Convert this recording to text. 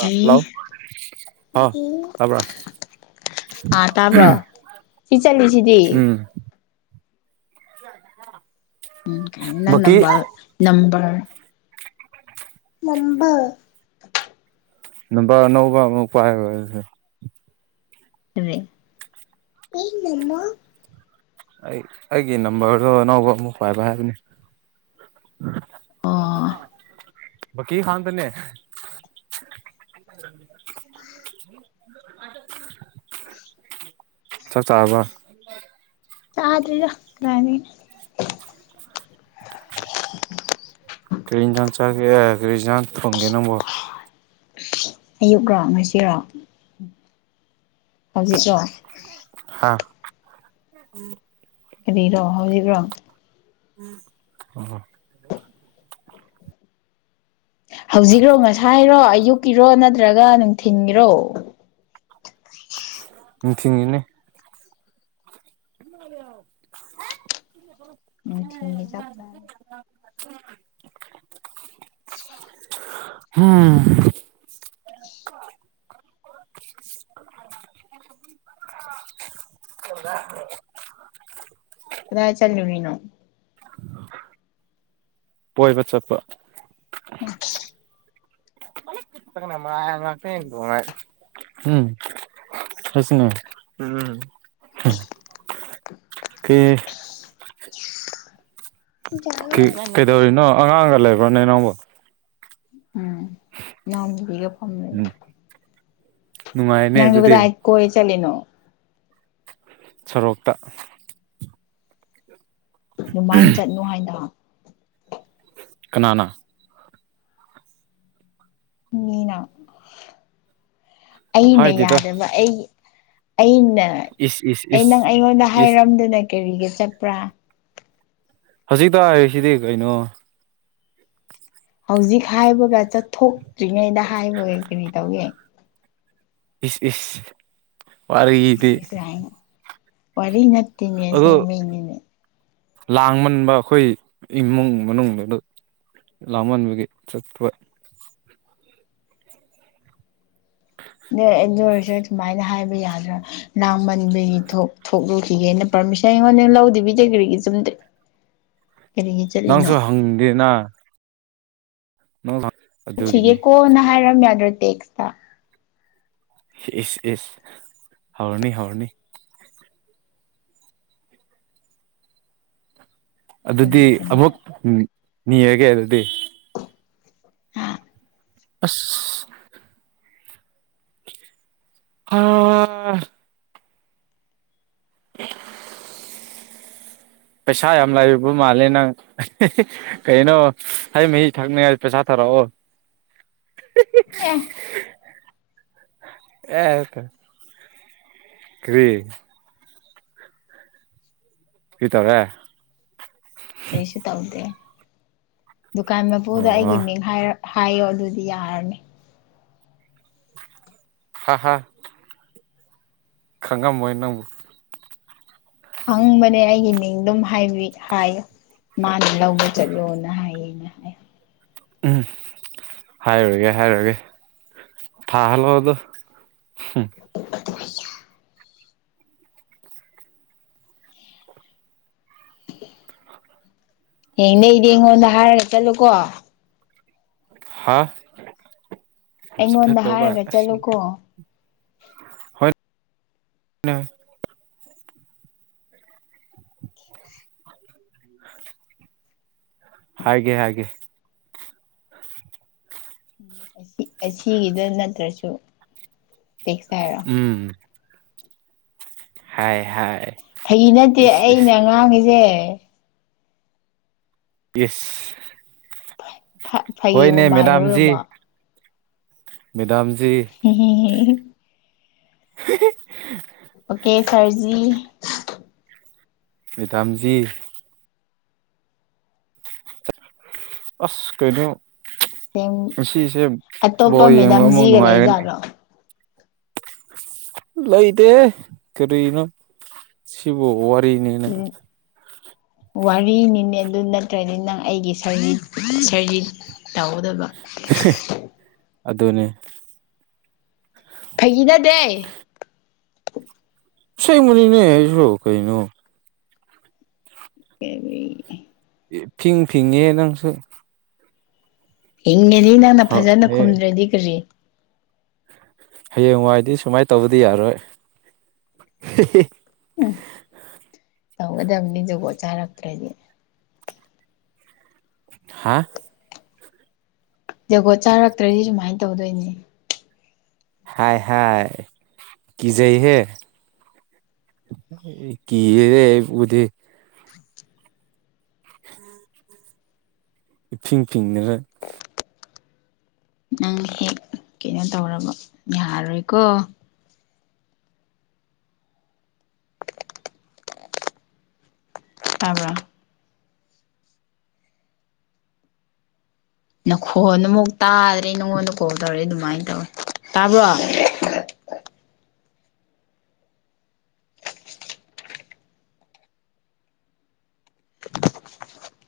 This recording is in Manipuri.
ꯖꯤ ꯍ ꯇꯕ꯭ꯔꯥ ꯑꯥ ꯇꯥꯕ꯭ꯔꯣ ꯁꯤ ꯆꯠꯂꯤꯁꯤꯗꯤ ꯎꯝ [inaudible] ꯎꯝ ꯀꯥꯏꯅ ꯅꯪ ꯕꯀꯤ ꯅꯝꯕꯜ ꯅꯝꯕꯔ ꯅꯝꯕ ꯅꯝꯕꯔ ꯑꯅꯧꯕ ꯑꯃꯨꯛ ꯄꯥꯢ [unintelligible] [unintelligible] ꯑꯩ ꯑꯩꯒꯤ ꯅꯝꯕꯔꯗꯣ ꯑꯅꯧꯕ ꯑꯃꯨꯛ ꯄꯥꯏꯕ ꯍꯥꯏꯕꯅꯤ ꯑꯣ [unintelligible] [unintelligible] [unintelligible] ꯆꯥꯛ ꯆꯥꯔꯕ ꯆꯥꯗ꯭ꯔꯤꯗ ꯀꯗꯥꯢꯗꯒꯤ ꯀꯔꯤ ꯏꯟꯖꯥꯡ ꯆꯒꯦ ꯀ꯭ꯔꯤꯖꯥꯡ ꯊꯣꯡꯒꯦ ꯅꯪꯕꯣ [unintelligible] ꯑꯌꯨꯛ ꯔꯣ ꯉꯁꯤꯔꯣ ꯍꯧꯖꯤꯛꯔꯣ ꯍꯥ ꯀꯔꯤꯔꯣ ꯍꯧꯖꯤꯛꯔꯣ [unintelligible] ꯍꯧꯖꯤꯛꯔꯣ ꯉꯁꯥꯏꯔꯣ ꯑꯌꯨꯛꯀꯤꯔꯣ ꯅꯠꯇ꯭ꯔꯒ ꯅꯨꯡꯊꯤꯟꯒꯤꯔꯣ ꯅꯨꯡꯊꯤꯟꯒꯤꯅꯦ [unintelligible] ꯅꯨꯡꯊꯤꯟꯒꯤ ꯆꯥꯛ ꯆꯥꯗ꯭ꯔꯤ [unintelligible] ꯍꯨꯝ [unintelligible] ꯀꯗꯥꯏ ꯆꯠꯂꯨꯔꯤꯅꯣ [inaudible] ꯀꯣꯏꯕ ꯆꯠꯄ [unintelligible] ꯎꯝ ꯑꯩꯁꯨꯅꯦ [unintelligible] [unintelligible] ꯀꯩꯗꯧꯔꯤꯅꯣ ꯑꯉꯥꯡꯒ ꯂꯩꯕ꯭ꯔꯣꯅꯦ ꯅꯪꯕꯣ ꯎꯝ ꯢꯅꯥꯎꯄꯤꯒ ꯐꯝ ꯂꯩ ꯎꯝ ꯅꯨꯡꯉꯥꯏꯅꯦ ꯅꯪꯁꯨ ꯑꯗꯨꯗꯤ ꯀꯗꯥꯢ ꯀꯣꯢ ꯆꯠꯂꯤꯅꯣ ꯁꯣꯔꯣꯛꯇ ꯗꯨꯃꯥꯏ ꯆꯠꯅꯨ ꯍꯥꯏꯗ ꯀꯅꯥꯅ ꯃꯤꯅ ꯑꯩꯅ ꯍꯥꯏꯗꯦꯗ ꯌꯥꯗꯦꯕ ꯑꯩ ꯑꯩꯅ ꯏꯁ ꯏꯁ ꯑꯩ ꯏꯁ ꯅꯪ ꯑꯩꯉꯣꯟꯗ ꯏꯁ ꯍꯥꯏꯔꯝꯗꯅ ꯀꯔꯤꯒꯤ ꯆꯠꯄꯔꯥ ꯍꯧꯖꯤꯛꯇ ꯍꯥꯏꯔꯤꯁꯤꯗꯤ ꯀꯩꯅꯣ ꯍꯧꯖꯤꯛ ꯍꯥꯏꯕꯒ ꯆꯠꯊꯣꯛꯇ꯭ꯔꯤꯉꯩꯗ ꯍꯥꯏꯕꯗꯤ ꯀꯔꯤ ꯇꯧꯢ ꯏꯁ ꯢꯁ ꯢꯁ ꯢꯁ ꯀꯥꯢꯅ ꯋꯥꯔꯤ ꯅꯠꯇꯦꯅꯦ ꯑꯗꯨ ꯑꯁꯦꯡꯕꯩꯅꯤꯅꯦ ꯂꯥꯡꯃꯟꯕ ꯑꯩꯈꯣꯏ ꯏꯃꯨꯡ ꯃꯅꯨꯡꯗꯨꯗ ꯂꯥꯡꯃꯟꯕꯒꯤ ꯆꯠꯄ ꯑꯗꯨ ꯑꯣꯏꯔꯁꯨ ꯑꯗꯨꯃꯥꯏꯅ ꯍꯥꯏꯕ ꯌꯥꯗ꯭ꯔ ꯂꯥꯡꯃꯟꯕꯒꯤ ꯊꯣꯛ ꯊꯣꯛ ꯂꯨꯈꯤꯒꯦꯅ ꯄꯥꯔꯃꯤꯁꯟ ꯑꯩꯉꯣꯟꯗ ꯂꯧꯗꯕꯤꯗ ꯀ꯭ꯔꯤꯒꯤ ꯆꯨꯝ ꯗꯦ [inaudible] ꯅꯪꯁꯨ ꯍꯪꯗꯦꯅ [unintelligible] ꯁꯤꯒꯤ ꯀꯣꯟꯅ ꯍꯥꯏꯔꯝ ꯌꯥꯗ꯭ꯔꯣ ꯇꯦꯛꯁꯇ ꯢꯁ ꯢꯁ ꯍꯧꯔꯅꯤ ꯍꯧꯔꯅꯤ ꯑꯗꯨꯗꯤ ꯆꯨꯝꯕ ꯆꯨꯝꯗ꯭ꯔꯣ ꯑꯃꯨꯛ ꯎꯝ ꯅꯤꯔꯒꯦ ꯑꯗꯨꯗꯤ [unintelligible] ꯑꯁ [unintelligible] ꯑ [unintelligible] [inaudible] ꯄꯩꯁꯥ ꯌꯥꯝ ꯂꯩꯕ ꯃꯥꯜꯂꯦ ꯅꯪ ꯀꯩꯅꯣ ꯍꯩ ꯃꯍꯤ ꯊꯛꯅꯤꯡꯉꯥꯏ ꯄꯩꯁꯥ ꯊꯥꯔꯛꯑꯣ ꯑ‌ꯦ ꯑꯦꯀ ꯀ꯭ꯔꯤ ꯀ꯭ꯔꯤ ꯇꯧꯔ‌ꯦ ꯀꯔꯤꯁꯨ ꯇꯧꯗꯦ ꯗꯨꯀꯥꯟ ꯃꯄꯨꯗ ꯑꯣ ꯑꯩꯒꯤ ꯃꯤꯡ ꯍꯥꯏꯔꯛ ꯍꯥꯏꯌꯣ ꯑꯗꯨꯗꯤ ꯌꯥꯔꯅꯤ [unintelligible] ꯈꯪꯉꯝꯃꯣꯏ ꯅꯪꯕꯨ ꯈꯪꯕꯅꯦ ꯑꯩꯒꯤ ꯃꯤꯡ ꯑꯗꯨꯝ ꯍꯥꯏꯕꯤ ꯍꯥꯏꯌ‌ꯣ ꯃꯥꯅ ꯂꯧꯕ ꯆꯠꯂꯣꯅ ꯍꯥꯏꯌꯦꯅ ꯍꯥꯏ ꯎꯝ ꯍꯥꯏꯔꯨꯔꯒꯦ ꯍꯥꯏꯔꯨꯔꯒꯦ ꯊꯥꯍꯜꯂꯛꯑꯣꯗꯣ [unintelligible] ꯍꯌꯦꯡꯗꯩꯗꯤ ꯑꯩꯉꯣꯟꯗ ꯍꯥꯏꯔꯒ ꯆꯠꯂꯨꯀꯣ ꯍꯥꯥ ꯑꯩꯉꯣꯟꯗ ꯍꯥꯏꯔꯒ ꯆꯠꯂꯨꯀꯣ ꯍ‌ꯣꯏ ꯅꯪ ꯍꯥꯏꯒ‌ꯦ ꯍꯥꯏꯒ‌ꯦ ꯑꯁꯤꯒꯤꯗ ꯅꯠꯇ꯭ꯔꯁꯨ ꯇꯦꯛꯁ ꯊꯥꯔꯛ ꯎꯝ ꯍꯥꯏ ꯍꯥꯏ ꯐꯥꯒꯤ ꯅꯠꯇꯦ ꯏꯁ ꯏꯁ ꯑꯩꯅ ꯉꯥꯡꯉꯤꯁꯦ ꯏꯁ ꯐ ꯐꯥꯒꯤꯕꯨ ꯍꯣꯏꯅꯦ ꯃꯦꯗꯥꯝꯖꯤ ꯃꯥꯜꯂꯨꯔꯕꯣ ꯃꯦꯗꯥꯝꯖꯤ [unintelligible] [unintelligible] ꯑꯣꯀꯦ ꯁꯔꯖꯤ ꯃ‌ꯦꯗꯥꯝꯖꯤ ꯑꯁ ꯀꯩꯅꯣ ꯁꯦꯝ ꯉꯁꯤꯁꯦ ꯑꯇꯣꯞꯄ ꯕꯣꯜ ꯌꯦꯡꯕ ꯑꯃꯨꯛ ꯃꯦꯗꯥꯝꯖꯤꯒ ꯅꯨꯡꯉꯥꯏꯒꯅꯤ ꯂꯩꯖꯥꯠꯂꯣ ꯂꯩꯇꯦꯍ‌ꯦ ꯀꯔꯤꯅꯣ ꯁꯤꯕꯨ ꯋꯥ ꯎꯝ ꯋꯥꯔꯤꯅꯤꯅꯦ ꯑꯗꯨ ꯅꯠꯇ꯭ꯔꯗꯤ ꯅꯪ ꯑꯩꯒꯤ ꯁꯔꯤ ꯁꯔꯤ ꯇꯧꯒꯗꯕ ꯑꯗꯨꯅꯦ ꯐꯥꯒꯤ ꯅꯠꯇ‌ꯦ ꯁ‌ꯦꯡꯕꯅꯤꯅ‌ꯦ ꯑꯩꯁꯨ ꯀꯔꯤꯅꯣ ꯀꯦꯕꯤ ꯏꯐꯤꯡ ꯐꯤꯡꯉꯦ ꯅꯪꯁꯨ ꯐꯤꯡꯉꯗꯤ ꯅꯪꯅ ꯐꯖꯅ ꯍꯌꯦꯡ ꯈꯨꯝꯗ꯭ꯔꯥꯗꯤ ꯀꯔꯤ ꯍꯌꯦꯡꯋꯥꯏꯗꯤ ꯁꯨꯃꯥꯏꯅ ꯇꯧꯕꯗꯤ ꯌꯥꯔꯣꯏ ꯎꯝ ꯇꯧꯒꯗꯕꯅꯤ ꯖꯨꯒꯣꯠ ꯆꯥꯔꯛꯇ꯭ꯔꯗꯤ ꯍꯥꯥ ꯖꯨꯒꯣꯠ ꯆꯥꯔꯛꯇ꯭ꯔꯗꯤ ꯁꯨꯃꯥꯏꯅ ꯇꯧꯗꯣꯏꯅꯦ ꯍꯥꯏ ꯍꯥꯏ ꯀꯖꯩꯍꯦ ꯀꯤꯔ‌ꯦꯍ‌ꯦ ꯑꯩꯈ‌ꯣꯏꯗꯤ ꯏꯐꯤꯡ ꯐꯤꯡꯗꯅ ꯅꯪ ꯍꯦꯛ ꯀꯩꯅꯣ ꯇꯧꯔꯕ ꯌꯥꯔꯣꯏꯀꯣ ꯇꯥꯕ꯭ꯔ ꯅꯈꯣꯟꯅ ꯑꯃꯨꯛ ꯇꯥꯗ꯭ꯔꯦ ꯅꯪꯉꯣꯟꯗ ꯀꯣꯜ ꯇꯧꯔꯛꯑꯦ ꯑꯗꯨꯃꯥꯏꯅ ꯇꯧꯋꯦ ꯇꯥꯕ꯭ꯔꯣ [unintelligible]